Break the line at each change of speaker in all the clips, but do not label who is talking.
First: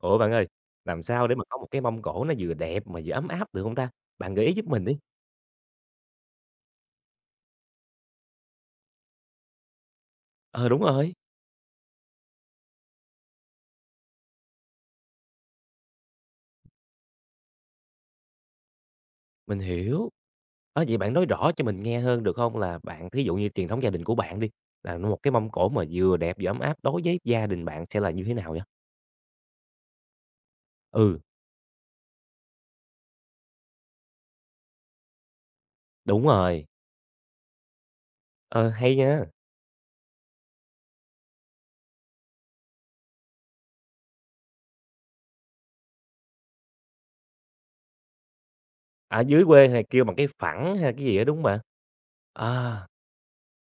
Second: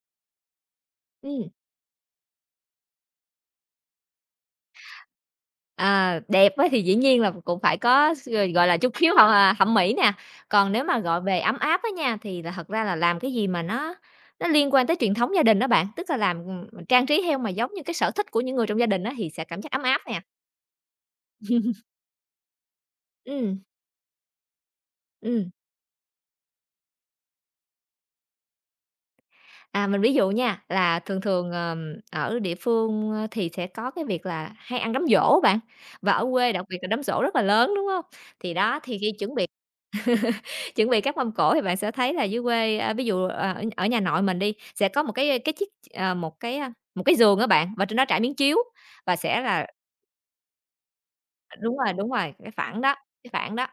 Ủa bạn ơi, làm sao để mà
Ừm.
có một cái mâm cỗ nó vừa đẹp mà vừa ấm áp được hông ta? Bạn gợi ý giúp mình đi.
Ờ, đẹp á thì dĩ nhiên là cũng phải có x gọi là, chút khiếu hoặc, à, thẩm mỹ nè.
Ờ,
Còn
đúng
nếu mà
rồi.
gọi về ấm áp á nha, thì là thật ra là làm cái gì mà nó nó liên quan tới truyền thống gia đình á bạn, tức là làm, ừm, ừm, trang trí theo mà giống như cái sở thích của những người trong gia đình á, thì sẽ
Mình
cảm giác ấm áp
hiểu,
nè.
á vậy bạn nói rõ cho mình nghe hơn được hông là bạn thí dụ như
Ừm.
truyền thống gia đình của bạn đi, là nuôi một cái
Ừm.
mâm cỗ mà vừa đẹp vừa ấm áp đối với gia đình bạn sẽ là như thế nào vậy?
À, mình ví dụ nha, là thường
Ừ.
thường, ờm, ở địa phương, a, thì sẽ có cái việc là hay ăn đám giỗ á bạn, và ở
Đúng
quê đặc
rồi.
biệt là đám giỗ rất là lớn, đúng hông? Thì
Ờ,
đó,
hay
thì khi
nha.
chuẩn bị chuẩn bị các mâm cỗ thì bạn sẽ thấy là dưới quê, a, ví dụ, à, ở ở nhà nội mình đi, sẽ có một cái, a, cái chiếc, ờ, một cái, a, một cái giường á bạn, và trên đó trải miếng chiếu, và
Ở
sẽ
dưới
là
quê hay kêu bằng cái phẳng hay là cái gì đó, đúng hông bạn?
Đúng rồi, đúng rồi, cái phản
À.
đó cái phản đó.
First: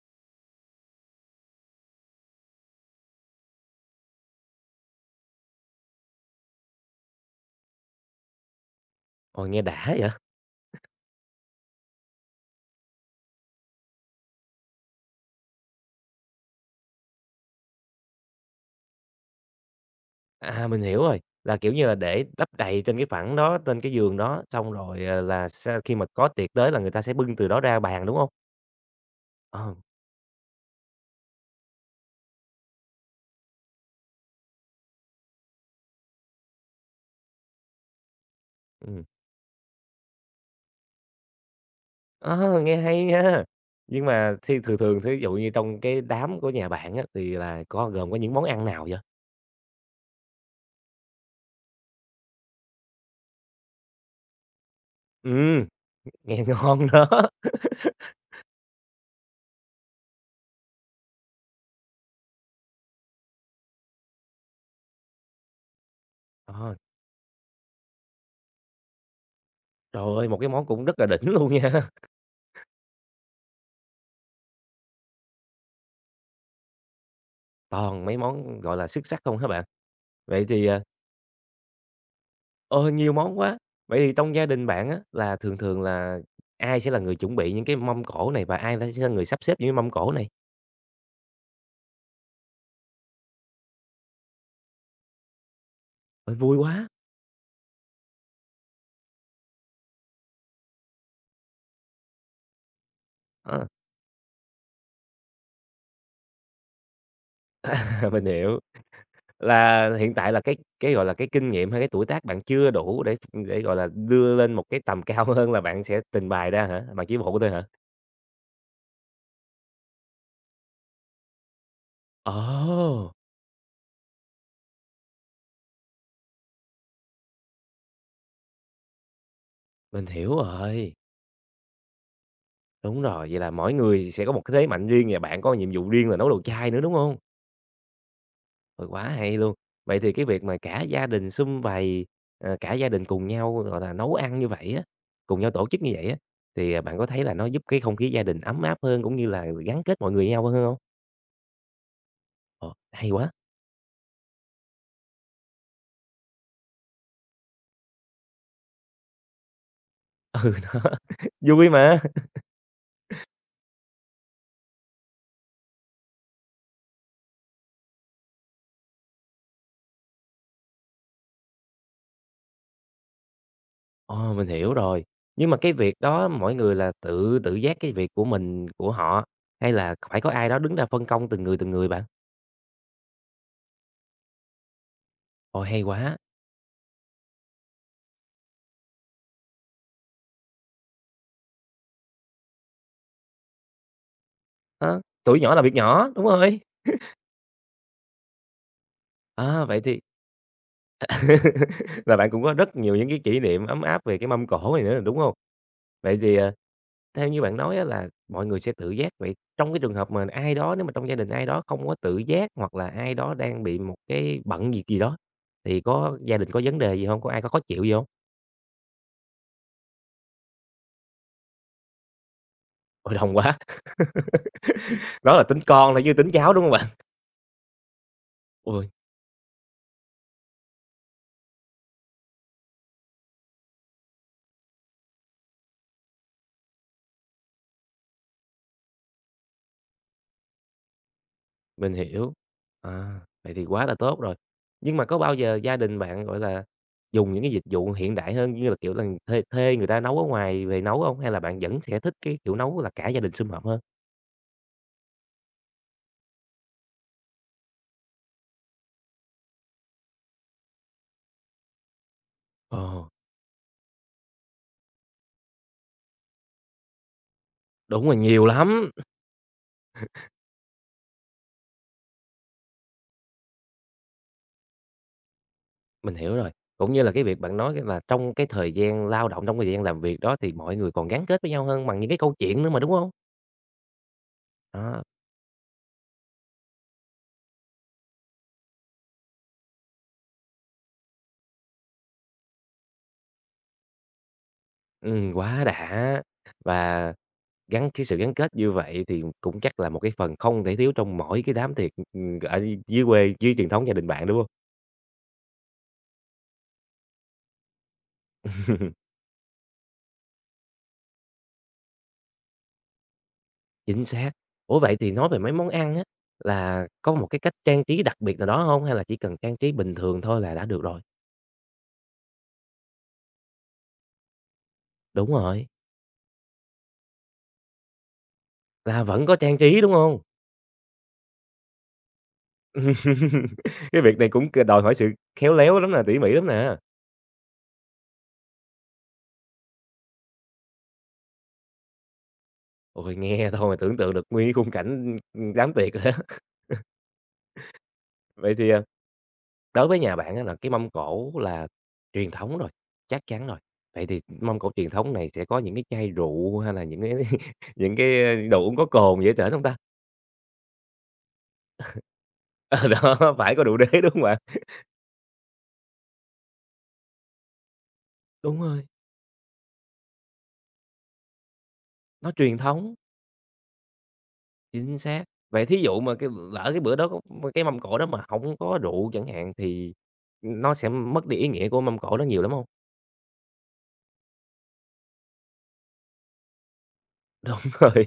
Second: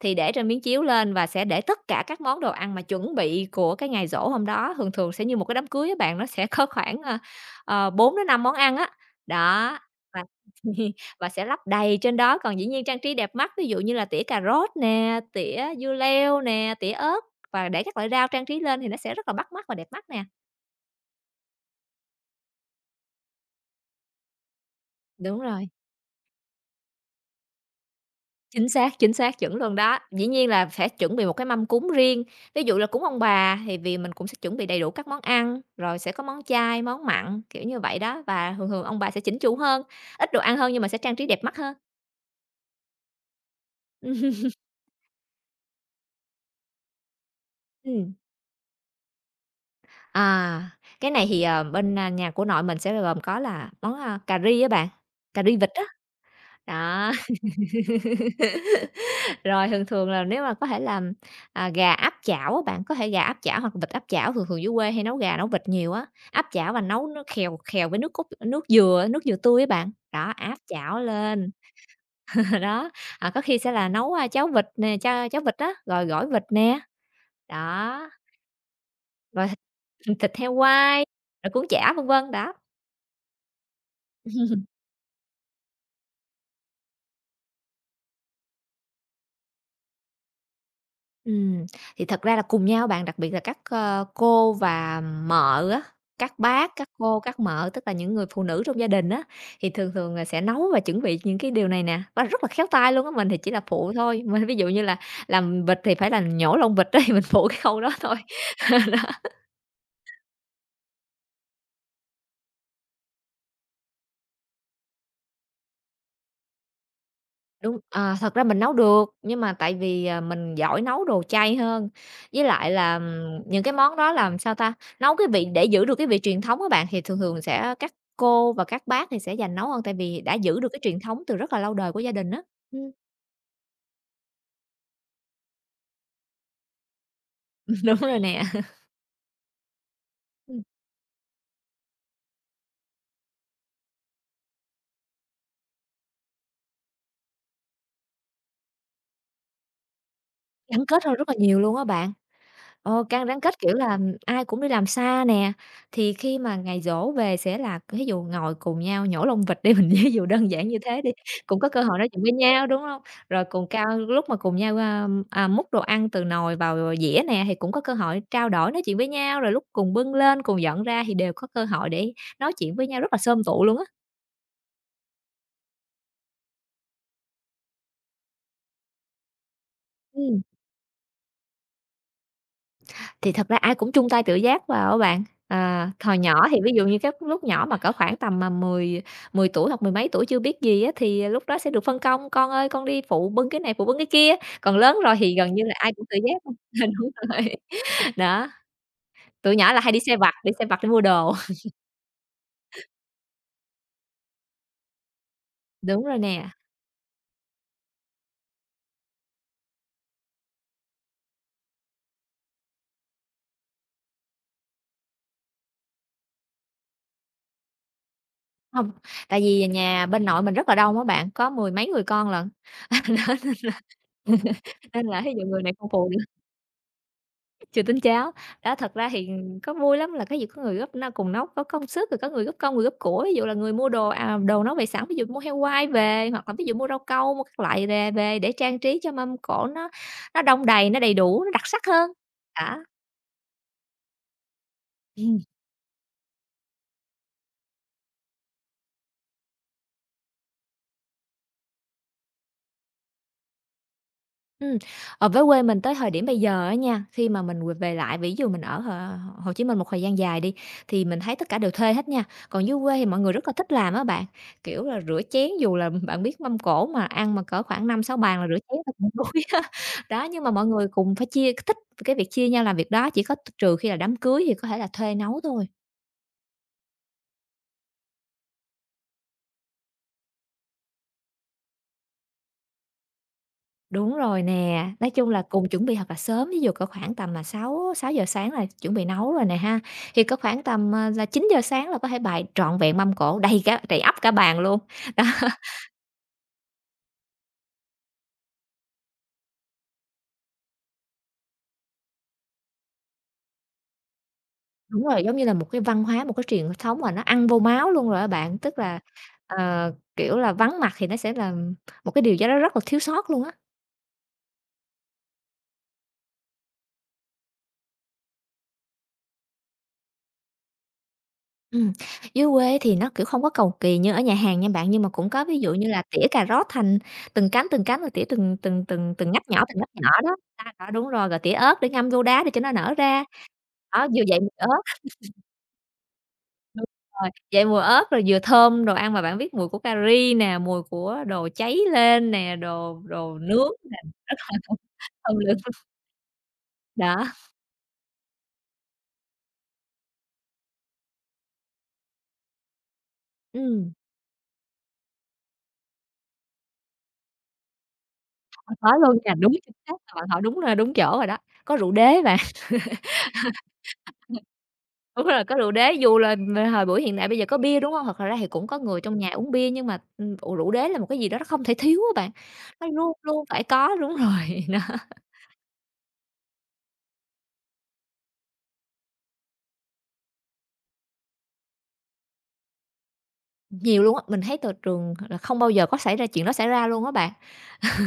Thì để trên miếng chiếu lên và sẽ để tất cả các món đồ ăn mà chuẩn bị của cái ngày giỗ hôm đó. Thường thường sẽ như một cái đám cưới á bạn, nó sẽ có khoảng, ơ, ờ, 4-5 món ăn á,
Ồ, nghe
đó,
đã vậy!
và và sẽ lắp đầy trên đó, còn dĩ nhiên trang trí đẹp mắt, ví dụ như là tỉa cà rốt nè, tỉa dưa leo nè, tỉa ớt và để các loại rau trang trí lên thì nó sẽ rất là bắt mắt và đẹp mắt nè.
À, mình hiểu rồi, là, kiểu như là, để lấp đầy trên cái phẳng đó, trên cái giường đó xong rồi, à,
Đúng
là
rồi.
sau khi mà có tiệc tới là người ta sẽ bưng từ đó ra bàn, đúng hông?
Chính xác, chính xác, chuẩn luôn
Ờ.
đó, dĩ nhiên là sẽ chuẩn bị một cái mâm cúng riêng. Ví dụ là cúng ông bà thì vì mình cũng sẽ chuẩn bị đầy đủ các món ăn, rồi sẽ có món chay, món mặn, kiểu như vậy đó. Và thường thường ông
Ừm.
bà sẽ chỉnh chủ hơn, ít đồ ăn hơn nhưng mà sẽ trang trí đẹp mắt hơn.
A, nghe hay nha. Nhưng mà
Ừm.
thi thường thường, thí dụ như trong cái đám của nhà bạn á, thì là có gồm
Ừm.
có những món ăn nào vậy?
À, cái này thì, ờ, bên, a, nhà của nội mình sẽ bao gồm có là món, a, cà ri á bạn, cà ri
Ừm.
vịt á.
Nghe ngon đó.
Đó. Rồi thường thường là nếu mà có thể làm, à, gà áp chảo á bạn, có thể gà áp chảo hoặc vịt áp chảo, thường thường dưới quê hay nấu gà nấu vịt nhiều á. Áp chảo
Ờ.
và nấu nước khèo khèo với nước cốt nước dừa nước dừa tươi á bạn.
Trời ơi,
Đó,
một cái
áp
món cũng rất
chảo
là đỉnh
lên.
luôn nha!
Đó. À, có khi sẽ là nấu, a, cháo vịt nè, chao cháo vịt á, rồi gỏi vịt nè.
Toàn
Đó.
mấy món, ừm, gọi là, xuất sắc không
Rồi
hả bạn?
thịt thịt
Vậy
heo
thì à
quay, rồi cuốn chả, vân vân, đó.
Ờ, nhiều món quá! Vậy thì trong gia đình bạn á, là thường thường là ai sẽ là người chuẩn bị những cái mâm cỗ này? Và ai la sẽ là người sắp xếp những mâm cỗ này?
Ừm, thì thật ra là cùng nhau á bạn. Đặc biệt là các, ơ, cô và mợ á,
Ờ,
các
vui
bác,
quá!
các cô, các mợ, tức là những người phụ nữ trong gia đình á, thì thường thường là sẽ nấu và chuẩn bị những cái điều này nè, và rất là khéo tay luôn á. Mình thì chỉ là
Ờ.
phụ thôi, mình, ví dụ như là làm vịt thì phải là nhổ lông vịt ấy, mình phụ cái khâu đó
À,
thôi. Ờ, đó.
mình hiểu. Là hiện tại là cái cái, gọi là, cái kinh nghiệm hay cái tuổi tác bạn chưa đủ để ưm, để, gọi là, đưa lên một cái tầm cao hơn là bạn sẽ tình bày ra hả? Bạn chỉ phụ thôi hả?
Đúng. À, thật ra mình nấu được, nhưng mà tại vì, à, mình giỏi nấu đồ chay hơn, với lại là,
Ồ!
ừm, những cái món đó, làm sao ta, nấu cái vị để giữ được cái vị truyền thống á bạn, thì thường thường sẽ các cô và các bác thì sẽ giành nấu hơn tại
Mình
vì đã
hiểu
giữ được cái
rồi.
truyền thống từ rất là lâu đời của gia đình á, ừm.
Đúng rồi, vậy là mỗi người sẽ có một cái thế mạnh riêng và bạn có nhiệm vụ riêng là nấu đồ chay nữa, đúng hông?
Đúng rồi nè.
Ừ, quá hay luôn, vậy thì cái việc mà
Ừm.
cả gia đình sum vầy, rồi cả gia đình cùng nhau, gọi là, nấu ăn như vậy á, cùng nhau tổ chức như vậy á, thì, à, bạn có thấy là nó giúp cái không khí gia đình ấm áp hơn cũng như là gắn kết mọi người với nhau hơn hông?
Gắn kết hơn rất là nhiều luôn á bạn,
Ồ,
ờ,
hay
càng
quá.
rắn kết, kiểu, là ai cũng đi làm xa nè, thì khi mà ngày giỗ về sẽ là thí dụ ngồi cùng nhau nhổ lông vịt đi mình ví dụ đơn
Ừ,
giản như
đó,
thế đi, cũng
vui
có cơ hội
mà.
nói chuyện với nhau, đúng hông? Rồi cùng cao lúc mà cùng nhau, a, à, múc đồ ăn từ nồi vào dĩa nè, thì cũng có cơ hội trao đổi nói chuyện với nhau, rồi lúc cùng bưng lên cùng dọn ra thì đều có cơ hội để nói chuyện với nhau rất là xôm tụ luôn á.
Ồ, mình hiểu rồi, nhưng mà cái việc đó mỗi người là tự tự giác cái việc của mình của họ, hay là phải có
Ừm.
ai đó đứng ra phân công từng người, từng người bạn?
Thì thật ra ai cũng chung tay tự giác vào á bạn,
Ô, hay
ờ, hồi
quá.
nhỏ thì ví dụ như cái lúc nhỏ mà cỡ khoảng tầm, à, mười mười tuổi hoặc mười mấy tuổi chưa biết gì á, thì lúc đó sẽ được phân công, "Con ơi, con đi phụ bưng cái này, phụ bưng cái kia", còn lớn
Ơ,
rồi thì
tuổi
gần
nhỏ
như
làm việc
là ai cũng
nhỏ,
tự
đúng
giác à,
rồi.
ờ, đúng rồi đó, tụi
À,
nhỏ
vậy
là hay đi
thì
sai vặt, đi sai vặt đi mua đồ.
và bạn cũng có rất nhiều những cái kỷ niệm ấm áp về cái mâm cổ này nữa, đúng hông?
Đúng rồi
Vậy thì,
nè.
ờ, theo như bạn nói á, là mọi người sẽ tự giác, vậy trong cái trường hợp mà ai đó nếu mà trong gia đình ai đó không có tự giác hoặc là ai đó đang bị một cái bận việc gì đó thì có gia đình có vấn đề gì hông? Có ai có khó chịu gì hông?
Hông. Tại vì nhà bên nội mình rất là đông á bạn, có mười mấy người con lận,
Ôi, đông quá.
thế nên là nên là thí
Đó là
dụ
tính
người này không
con thôi,
phụ
chưa
được
tính cháu, đúng không bạn?
Chưa tín cháu. Đó,
Ôi!
thật ra thì có vui lắm là cái gì có người góp n cùng nấu, có công sức, rồi có người góp công, người góp của. Ví dụ là người mua đồ, à, đồ nấu về sẵn, ví dụ mua heo quay về, hoặc là ví dụ mua rau câu, mua các loại về về để trang trí cho mâm cỗ nó nó đong đầy, nó đầy đủ, nó đặc sắc
Mình
hơn,
hiểu.
đó.
À, vậy thì quá là tốt rồi! Nhưng mà có bao
Ừm.
giờ gia đình bạn, gọi là, dùng những cái dịch vụ hiện đại hơn, như là, kiểu là, thuê thuê người ta nấu ở ngoài về nấu hông? Hay là bạn vẫn sẽ thích cái kiểu nấu là cả gia đình sum họp hơn?
Ừm, ờ, với quê mình tới thời điểm bây giờ á nha, thi mà mình về về lại, ví dụ mình ở H Hồ Chí Minh một thời gian dài đi, thì mình thấy tất cả đều thuê hết nha. Còn dưới quê thì
Ồ!
mọi người rất là thích làm á bạn, kiểu là, rửa chén dù là bạn biết mâm cổ mà ăn mà cỡ khoảng năm
Đúng
sáu
rồi,
bàn là
nhiều
rửa chén
lắm.
là cũng đuối á. Đó, nhưng mà mọi người cùng phải chia, cái thích cái việc chia nhau làm việc đó, chỉ có tr trừ khi là đám cưới thì có thể là thuê nấu thôi.
Mình hiểu rồi. Cũng như là cái việc bạn nói, có nghĩa là trong cái thời gian lao động, trong cái thời gian làm việc đó thì mọi người còn gắn kết với nhau hơn bằng những cái câu chuyện nữa mà, đúng hông?
Đúng rồi nè,
Đó.
nói chung là cùng chuẩn bị thật là sớm, ví dụ có khoảng tầm là sáu sáu giờ sáng là chuẩn bị nấu rồi nè ha, thì có khoảng tầm, à, là 9:00 sáng là có thể bày trọn vẹn mâm cỗ, đầy cả đầy ắp cả bàn luôn, đó.
Ừm, quá đã! Và gắn cái sự gắn kết như vậy thì cũng chắc là một cái phần không thể thiếu trong mỗi cái đám tiệc, ừm, ở dưới quê dưới truyền thống gia đình bạn, đúng hông?
Đúng rồi, giống như là một cái văn hóa, một cái truyền thống mà nó ăn vô máu luôn rồi á bạn, tức là, ờ, kiểu là, vắng mặt thì nó sẽ là một cái điều gì đó rất là thiếu sót luôn á.
Chính xác. Ủa, vậy thì nói về mấy món ăn á, là có một cái cách trang trí đặc biệt nào đó hông hay là chỉ cần trang trí bình thường thôi là đã được rồi?
Ừm, dưới quê thì nó, kiểu, không có cầu kỳ như ở nhà hàng nha bạn, nhưng mà cũng
Đúng
có ví
rồi.
dụ như là tỉa cà rốt thành từng cánh, từng cánh và tỉa từng từng
Là
từng
vẫn
từng
có
ngắt
trang
nhỏ, từng
trí,
ngắt
đúng
nhỏ
hông?
đó. [unintelligible] Đúng rồi, rồi tỉa ớt để ngâm vô đá để cho nó nở ra,
Cái
đó,
việc
vừa
này
dậy
cũng
mùi
c
ớt.
đòi hỏi sự khéo léo lắm nè, tỉ mỉ lắm nè.
Đúng rồi, dậy mùi ớt rồi vừa thơm, đồ ăn mà bạn biết mùi của cà ri nè, mùi của đồ cháy lên nè, đồ
Ôi,
đồ
nghe
nướng
thôi
nè,
tưởng tượng được
rất là
nguyên khung
[unintelligible]
cảnh, ưm,
thơm
ưm,
lừng
đám
[unintelligible]
tiệc á.
Đó.
Vậy thì, à, đối với nhà bạn á, là cái mâm cỗ là truyền thống rồi, chắc chắn rồi,
Ừm.
vậy thì mâm cỗ truyền thống này sẽ có những cái chai rượu hay là những cái những cái đồ uống có
Có luôn
cồn gì ở
nha.
trển
Đúng,
hông
chính
ta?
xác, bạn hỏi đúng nơi đúng chỗ rồi đó, có rượu đế bạn.
À, đó phải có rượu đế, đúng hông bạn?
Đúng rồi, có rượu đế, dù là thời buổi hiện đại bây giờ có bia, đúng hông? Hoặc thật ra thì
Đúng
cũng có
rồi.
người trong nhà uống bia nhưng mà, ưm, ủ rượu đế là một cái gì đó nó không thể thiếu á
Nó
bạn,
truyền
nó
thống.
luôn luôn phải có đúng rồi, đó.
Chính xác, vậy thí dụ mà cái lỡ cái bữa đó có cái mâm cỗ đó mà hổng có rượu chẳng hạn, thì, ừm, nó sẽ mất đi ý nghĩa của mâm cỗ đó nhiều lắm hông?
Nhiều luôn á, mình thấy t trường là không bao giờ có xảy ra chuyện đó xảy ra luôn á bạn.
Đúng rồi.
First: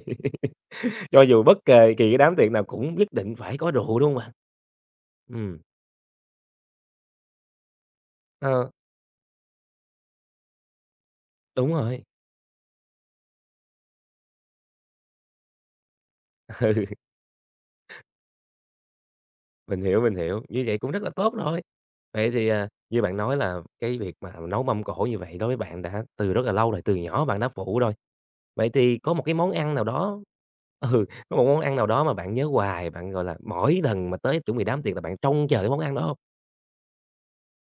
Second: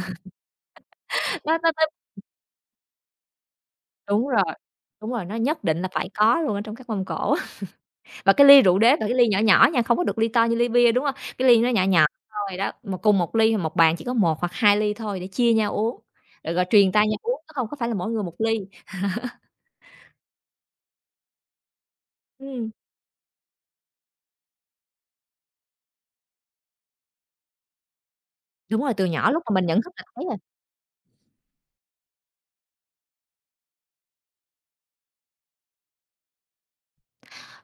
Cho dù
Nó
bất
nó nó
kề kỳ cái đám tiệc nào cũng nhất định phải có rượu, đúng hông
Đúng
bạn?
rồi, đúng rồi, nó
Ừm.
nhất định là phải có luôn ở trong các mâm cỗ á. Và cái ly
Ờ.
rượu đế là cái ly nhỏ nhỏ nha, không có được ly to như ly bia, đúng hông? Cái ly nó
Đúng
nhỏ
rồi.
nhỏ thôi đó, mà cùng một ly là 1 bàn chỉ có 1 hoặc 2 ly thôi để chia nhau uống. Rồi rồi
Ừ.
truyền tay nhau uống chứ hông có phải là mỗi người 1 ly.
Mình hiểu, mình hiểu, như vậy cũng rất là tốt rồi! Vậy thì, à,
Ừm.
như bạn nói là cái việc mà nấu mâm cỗ như vậy đối với bạn đã từ rất là lâu rồi, từ nhỏ bạn đã phụ rồi, vậy
Đúng rồi,
thì
từ
có một
nhỏ
cái
lúc
món
mà mình
ăn
nhận
nào
thức là
đó
thấy rồi.
ừ, có một món ăn nào đó mà bạn nhớ hoài, bạn, gọi là, mỗi lần mà tới chuẩn bị đám tiệc là bạn trông chờ cái món ăn đó hông?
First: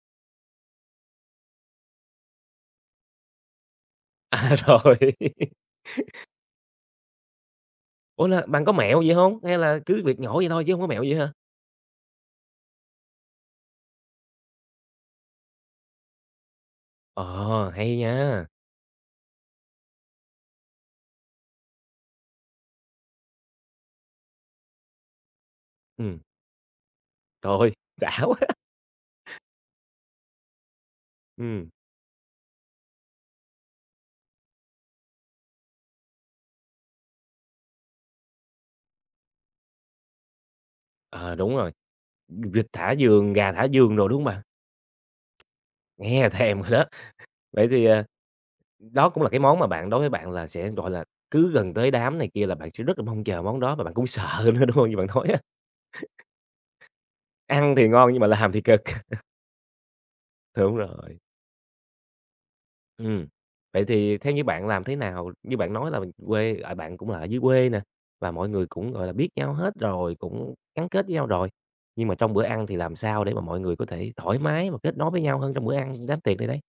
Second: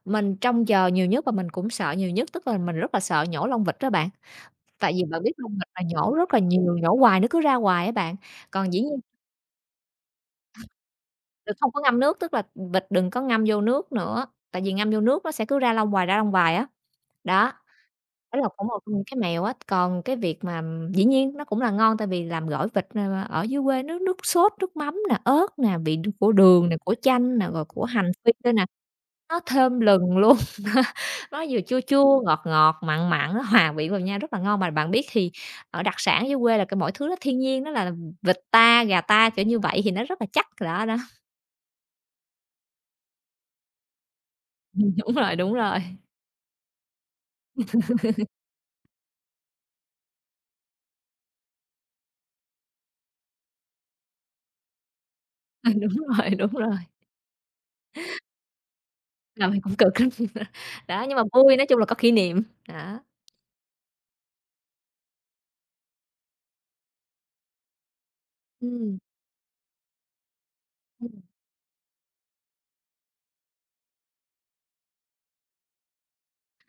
Mình trông chờ nhiều nhất và mình cũng sợ nhiều nhất, tức là mình rất là sợ nhổ lông vịt á bạn.
À,
Tại
rồi.
vì bạn biết lông vịt là nhổ rất là nhiều, nhổ hoài nó cứ ra hoài á bạn,
Ủa, là bạn có
còn dĩ nhiên
mẹo gì hông? Hay là cứ việc nhổ vậy thôi chứ hông có mẹo gì á hả?
Vịt không có ngâm nước, tức là, ừm, vịt đừng có ngâm vô nước nữa, tại vì ngâm vô nước nó sẽ cứ ra lông hoài, ra lông hoài á, đó.
Ờ, hay
Đó
nha!
là cũng một trong những cái mẹo á, còn cái việc mà dĩ nhiên nó cũng là ngon tại vì làm gỏi vịt, ờ, ờ, dưới quê nước nước sốt, nước mắm nè, ớt nè, vị đ
Ừm.
của đường nè, của chanh nè,
Trời
rồi
ơi,
của hành
đã
phi
quá!
nữa nè, nó thơm lừng luôn. Nó vừa
Ừm.
chua chua, ngọt ngọt, mặn mặn, nó hòa vị vào nhau rất là ngon. Mà bạn biết thì ở đặc sản dưới quê là c mọi thứ nó thiên nhiên, nó là vịt ta, gà ta, kiểu như vậy, thì nó rất là chắc, đó, đó.
Ờ, đúng rồi, v vịt thả vườn, gà thả vườn đồ, đúng hông bạn?
Ừm, đúng rồi, đúng rồi.
Nghe là thèm rồi đó! Vậy thì, à, đó cũng là cái món mà bạn đối với bạn là sẽ, gọi là, cứ gần tới đám này kia là bạn sẽ rất là mong chờ món đó mà bạn cũng sợ nữa, đúng hông? Như bạn nói á.
Ừm, đúng rồi, đúng rồi.
Ăn thì ngon nhưng mà là làm thì cực.
Làm thì cũng cực lắm,
Đúng
đó, nhưng
rồi.
mà vui, nói chung là có kỷ niệm, đó.
Ừm, vậy thì theo như bạn làm thế nào như bạn nói là quê, à, bạn cũng là ở dưới quê nè, và mọi người cũng,
Ừm.
gọi là, biết nhau hết rồi, cũng gắn kết
Ừm.
nhau rồi. Nhưng mà trong bữa ăn thì làm sao để mà mọi người có thể thoải mái và kết nối với nhau hơn trong bữa ăn đám tiệc này đây?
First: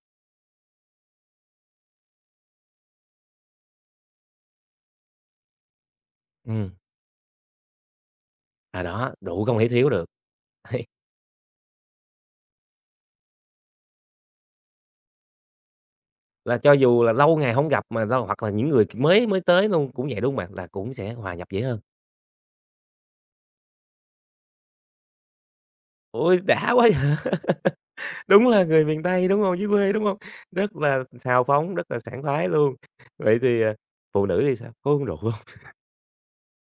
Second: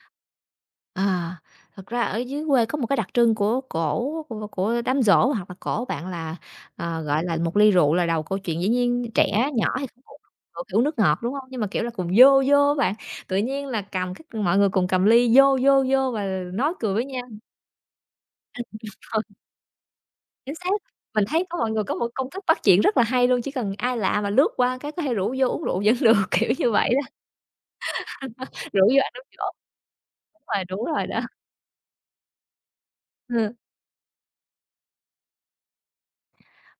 À, thật ra ở dưới quê có một cái đặc trưng của cỗ, của của đám giỗ hoặc là cỗ bạn là,
Ừm.
ờ, gọi là, 1 ly rượu là đầu câu chuyện. Dĩ
À,
nhiên
đó, rượu
trẻ
không
nhỏ
thể
thì
thiếu được.
[unintelligible] phải uống
Ấy.
nước ngọt, đúng hông? Nhưng mà, kiểu là, cùng "vô, vô" á bạn, tự nhiên là cầm cái mọi người cùng cầm ly "vô, vô, vô" và l
Là cho
nói cười
dù
với
là
nhau.
lâu ngày hổng gặp mà lâu hoặc là những người mới
[unintelligible]
mới tới luôn cũng vậy, đúng hông bạn?
Chính
Là
xác,
cũng sẽ
mình
hòa
thấy
nhập
có
dễ
mọi
hơn.
người có một cái công thức bắt chuyện rất là hay luôn, chỉ cần ai lạ mà lướt qua cái có hay rủ vô uống rượu vẫn được,
Ui,
kiểu như
đã quá
vậy
vậy?
đó.
Đúng là
Rủ
người
vô
miền
ăn đám
Tây, đúng
giỗ.
hông? Dưới quê, đúng hông?
Đúng rồi,
Rất
đúng
là
rồi đó.
xào phóng, rất là sảng khoái luôn! Vậy
Ừ.
thì, à, phụ nữ thì sao, có uống rượu hông?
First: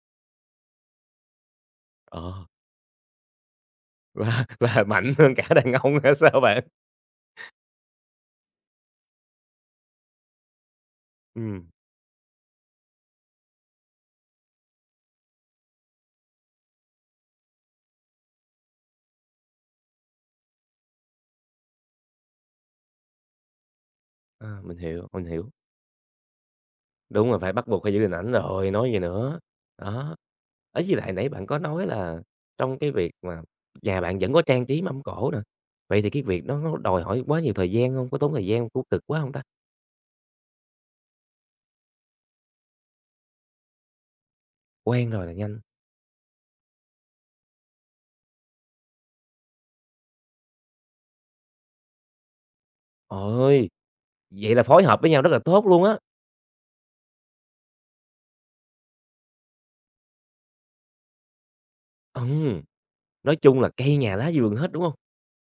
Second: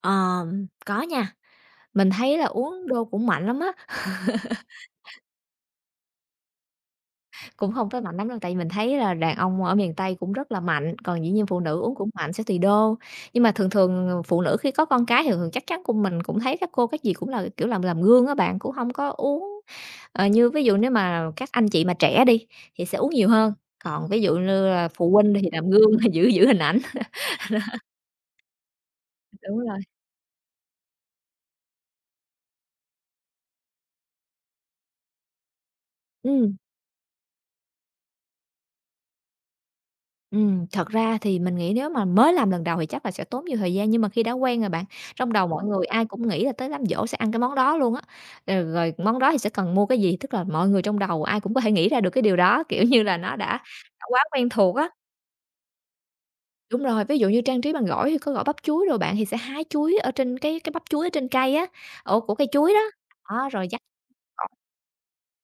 Ờm, có nha, mình thấy
Ờ.
là uống đô cũng mạnh lắm á.
Và và mạnh hơn cả đàn ông hay sao bạn?
Cũng hông tới mạnh lắm đâu, tại vì mình thấy là đàn ông ở miền Tây cũng rất là mạnh, còn dĩ nhiên phụ
Ừm.
nữ uống cũng mạnh sẽ tùy đô. Nhưng mà thường thường, ờ, phụ nữ khi có con cái thì thường thường chắc chắn của mình cũng thấy các cô các gì cũng là, kiểu, làm làm gương á bạn, cũng không có uống. Ờ, như ví dụ nếu mà các anh chị mà trẻ đi, thì sẽ uống nhiều hơn, còn ví dụ
À,
nư
mình
là
hiểu,
phụ
mình
huynh thì
hiểu.
làm gương giữ giữ hình ảnh.
Đúng rồi, phải bắt buộc phải giữ hình ảnh rồi, nói gì nữa,
Đúng rồi.
đó. Đấy, với lại nãy bạn có nói là trong cái việc mà nhà bạn vẫn có trang trí mâm cỗ nè, vậy thì cái việc
Ừm.
đó nó đòi hỏi quá nhiều thời gian hông, có tốn thời gian hông, có cực quá hông ta?
Ừm, thật ra thì mình nghĩ nếu mà mới làm lần đầu thì chắc là sẽ tốn nhiều thời gian, nhưng mà khi đã quen rồi bạn
Quen rồi là
trong đầu
nhanh.
mọi người ai cũng nghĩ là tới đám giỗ sẽ ăn cái món đó luôn á. Rồi rồi món đó thì sẽ cần mua cái gì, tức là mọi người trong đầu ai cũng có thể nghĩ ra được cái điều đó, kiểu như là,
Trời
nó đã
ơi,
đã quá quen
vậy là
thuộc
phối
á.
hợp với nhau rất là tốt luôn á!
Đúng rồi, ví dụ như trang trí bằng gỏi thì có gỏi bắp chuối đồ bạn, thì sẽ hái chuối ở trên cái cái bắp chuối ở trên cây á, ổ của cây
Ừm!
chuối đó,
Nói
đó
chung
rồi
là
vắt
cây nhà lá vườn hết, đúng hông?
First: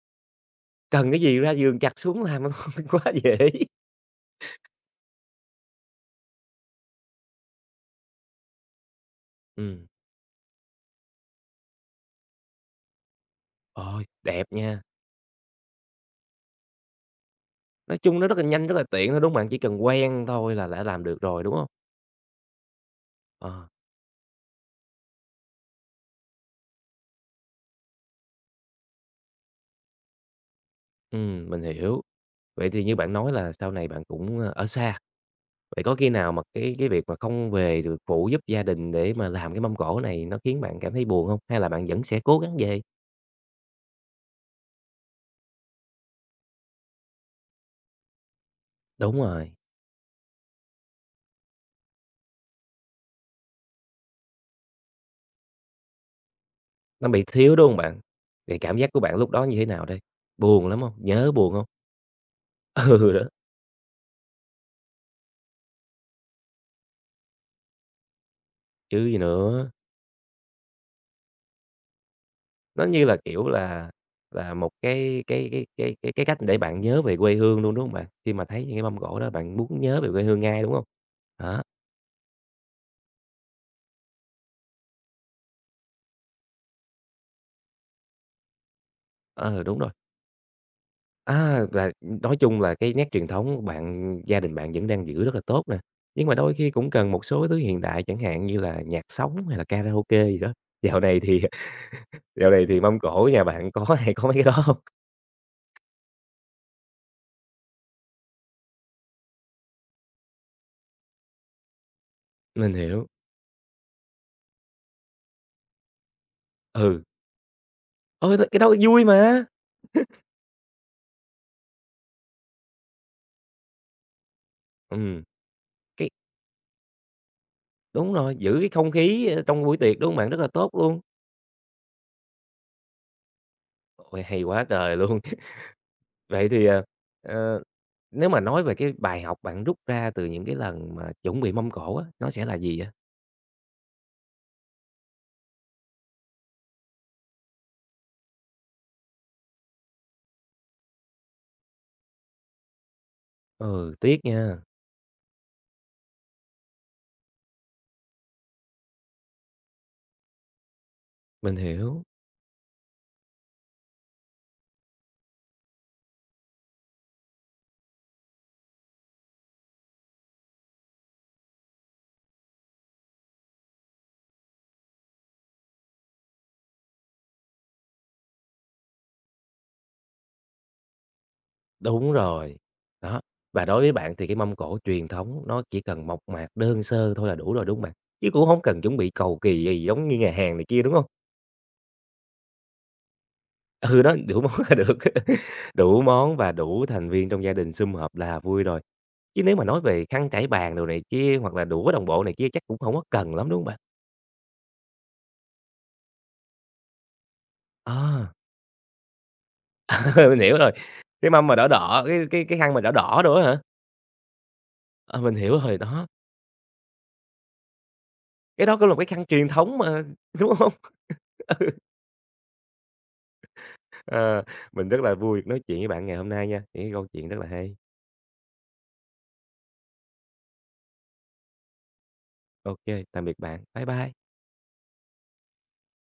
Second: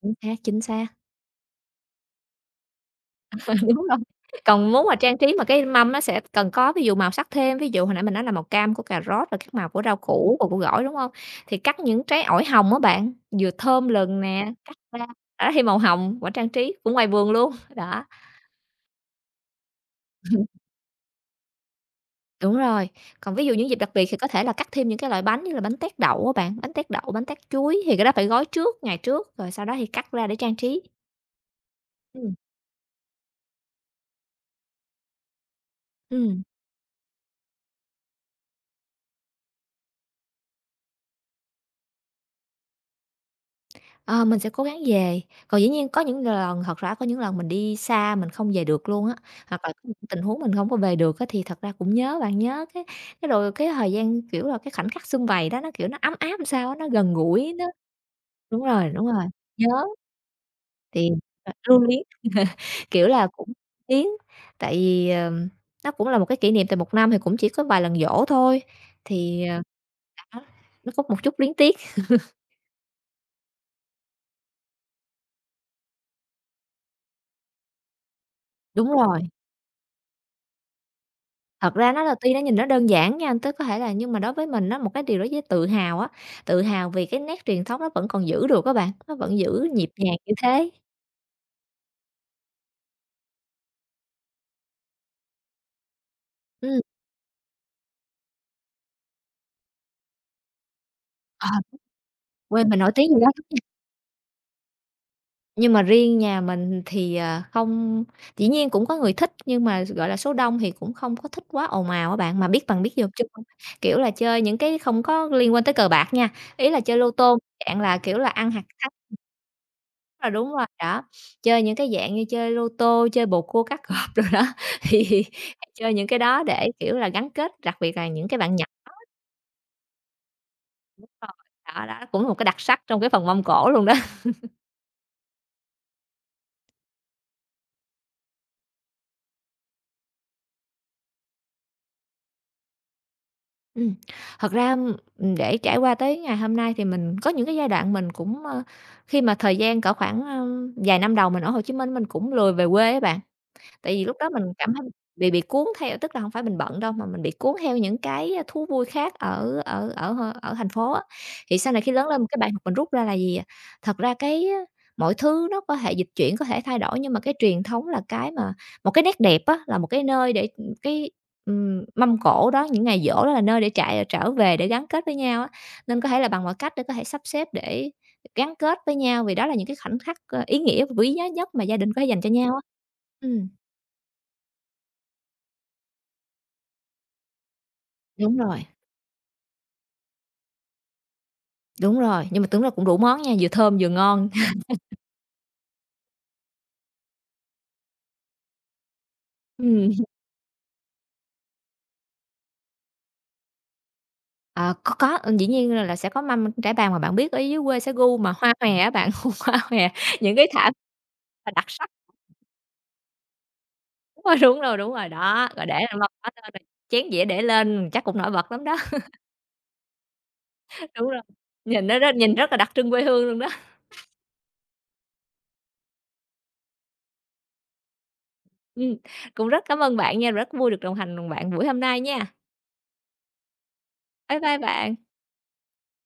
[unintelligible] xác, chính xác.
Cần cái gì ra vườn chặt xuống làm luôn, quá dễ.
Đúng rồi, còn muốn mà trang trí mà cái mâm nó sẽ cần có ví dụ màu sắc thêm, ví dụ hồi nãy mình nói là màu cam của cà rốt và các màu của
Ừm.
rau củ và của gỏi, đúng hông? Thì cắt những trái ổi hồng á bạn, vừa thơm
Ôi,
lừng
đẹp
nè, cắt
nha.
ra, đó thì màu hồng quả trang trí cũng ngoài vườn luôn,
Nói
đó.
chung nó rất là nhanh, rất là tiện thôi, đúng hông bạn? Chỉ cần quen thôi là đã làm được rồi, đúng hông?
Đúng rồi. Còn ví dụ những
Ờ.
dịp đặc biệt thì có thể là cắt thêm những cái loại bánh như là bánh tét đậu á bạn. Bánh tét đậu, bánh tét chuối thì cái đó phải gói trước ngày trước, rồi sau đó thì cắt ra để trang trí.
Ừm, mình hiểu.
Ừm.
Vậy thì như bạn nói là sau này bạn cũng, ơ, ở xa, vậy có khi nào mà
Ừm.
cái cái việc mà không về được phụ giúp gia đình để mà làm cái mâm cỗ này nó khiến bạn cảm thấy buồn hông? Hay là bạn vẫn sẽ cố gắng về?
Ờ, mình sẽ cố gắng về. Còn dĩ nhiên có những l lần, thật ra, có những lần mình đi xa mình không về được luôn á,
Đúng rồi.
hoặc là có những tình huống mình hổng có về được á, thì thật ra cũng nhớ bạn. Nhớ, cái cái, rồi cái thời gian, kiểu là, cái khoảnh khắc sum vầy đó nó, kiểu, nó ấm áp làm sao á, nó
Nó
gần
bị
gũi
thiếu,
nó
đúng hông bạn? Vậy
đúng
cảm
rồi,
giác của
đúng
bạn
rồi,
lúc đó như thế
nhớ.
nào đây? Buồn lắm hông,
Thì,
nhớ,
ờ,
buồn hông?
lưu luyến, kiểu
Ừ,
là,
đó.
cũng tiến. Tại vì, ờm, nó cũng là một cái kỷ niệm, tại một năm thì cũng chỉ có vài lần giỗ thôi,
Chứ gì
thì, ờ
nữa.
đó, nó có một chút luyến tiếc.
Nó, như là kiểu, là là một, cái cái cái cái cái cái cách để bạn nhớ về quê hương luôn, đúng hông bạn? Khi mà thấy những cái
Đúng
mâm cỗ
rồi.
đó bạn muốn nhớ về quê hương ngay, đúng hông? Đó.
Thật ra, nó là tuy nó nhìn nó đơn giản nha, tức có thể là nhưng mà đối với mình á, một cái điều đối với tự hào á, tự hào vì cái nét truyền thống nó vẫn còn giữ được á bạn, nó vẫn
Ờ,
giữ
đúng rồi.
nhịp nhàng như thế.
À, là, ừm, nói chung là cái nét truyền thống bạn gia đình bạn vẫn đang giữ rất là tốt nè, nhưng mà đôi khi
Ừm.
cũng cần một số thứ hiện đại chẳng hạn như là nhạc sống, hay là karaoke gì đó, dạo này thì
Ờ.
dạo
Quê
này
mình
thì
nổi
mâm
tiếng vậy đó.
cỗ nhà
[unintelligible]
bạn có hay có mấy cái đó hông?
Nhưng mà riêng nhà mình thì, à, không dĩ nhiên cũng có người thích, nhưng mà, gọi là, số đông thì cũng không có thích quá ồn ào á bạn, mà biết
Mình
bạn biết,
hiểu.
[unintelligible] kiểu là, chơi những cái không có liên quan tới cờ bạc nha, ý là chơi
Ừ.
lô tô, dạng là kiểu là
Ôi! Thực
ăn
cái
hạt
đó cũng vui
[unintelligible]
mà.
Ờ, đúng [unintelligible] đó, chơi những cái dạng như chơi lô tô, chơi bầu cua cá cọp đồ đó
Ừm,
thì chơi những
cái
cái đó để, kiểu là, gắn kết, đặc biệt là
Đúng
những
rồi,
cái bạn
giữ
nhỏ
cái không
á.
khí, ơ, trong buổi tiệc, đúng hông bạn? Rất là tốt luôn.
Đúng rồi, đó đó, cũng là một cái đặc sắc trong cái phần mâm cỗ luôn đó.
Ôi, hay quá trời luôn. Vậy thì, ờ, ờ, nếu mà nói về cái bài học bạn rút ra từ những cái lần mà chuẩn bị mâm cỗ á, nó sẽ là gì vậy?
Ừm, thật ra, ưm, ừm, để trải qua tới ngày hôm nay thì mình có những cái giai đoạn mình cũng, ơ, khi mà thời gian cỡ khoảng, ơm, vài năm đầu mình ở Hồ Chí Minh mình cũng lười về quê á bạn. Tại
Ừ,
vì lúc
tiếc
đó mình
nha.
cảm thấy bị bị cuốn theo tức là hông phải mình bận đâu mà mình bị cuốn theo những cái thú vui khác ở ở ở h ở thành phố á,
Mình
thì sau này khi
hiểu.
lớn lên một cái bài học mình rút ra là gì, à, thật ra cái mọi thứ nó có thể dịch chuyển, có thể thay đổi, nhưng mà cái truyền thống là cái mà một cái nét đẹp á, là một cái nơi để, ừm, cái, ừm, mâm cỗ đó, những ngày giỗ đó là nơi để trạ trở về để gắn kết với nhau á, nên có thể là bằng mọi cách để có thể sắp xếp để gắn kết với nhau, vì đó là những cái khoảnh khắc, ơ, ý nghĩa quý giá nhất mà gia đình có thể
Đúng
dành cho nhau
rồi,
á.
đó,
Ừm.
và đối với bạn thì cái mâm cổ truyền thống nó chỉ cần mộc mạc đơn sơ thôi là đủ rồi, đúng hông bạn? Chứ
Đúng
cũng hông
rồi.
cần chuẩn bị cầu kì gì giống như nhà hàng này kia, đúng hông?
Đúng rồi, nhưng mà tấn ra cũng đủ món nha, vừa thơm vừa
Ừ, đó,
ngon.
đủ món là được, đủ món và đủ thành viên trong gia đình sum họp là vui rồi, chứ nếu mà nói
Ừm.
về khăn trải bàn đồ này kia hoặc là đũa đồng bộ này kia chắc cũng hổng có cần lắm, đúng hông bạn?
Ờ, có, có, dĩ nhiên là là sẽ có mâm trải bàn mà bạn biết ở dưới quê sẽ gu mà
À.
hoa hòe á bạn, gu hoa hòe những
Mình
cái
hiểu
thảm
rồi, cái mâm mà
đặc
đỏ
sắc.
đỏ, cái cái cái khăn mà đỏ đỏ đồ á hả?
Đúng rồi, đúng rồi, đúng rồi,
Ờ, mình
đó,
hiểu
rồi để
rồi,
lên
đó.
mâm hết, cho nên là chén dĩa để lên chắc cũng nổi bật lắm
Cái đó
đó.
cũng là một cái khăn truyền thống mà, đúng hông?
Đúng rồi, nhìn nó rất nhìn rất là đặc trưng quê hương luôn đó.
Ờ, mình rất là vui nói chuyện với bạn ngày hôm nay nha, những cái câu chuyện rất là hay.
Ừm, cũng rất cảm ơn bạn nha, rất vui được đồng hành cùng bạn buổi hôm nay nha.
Ô kê, tạm biệt bạn. Bye bye.
Bye bye bạn.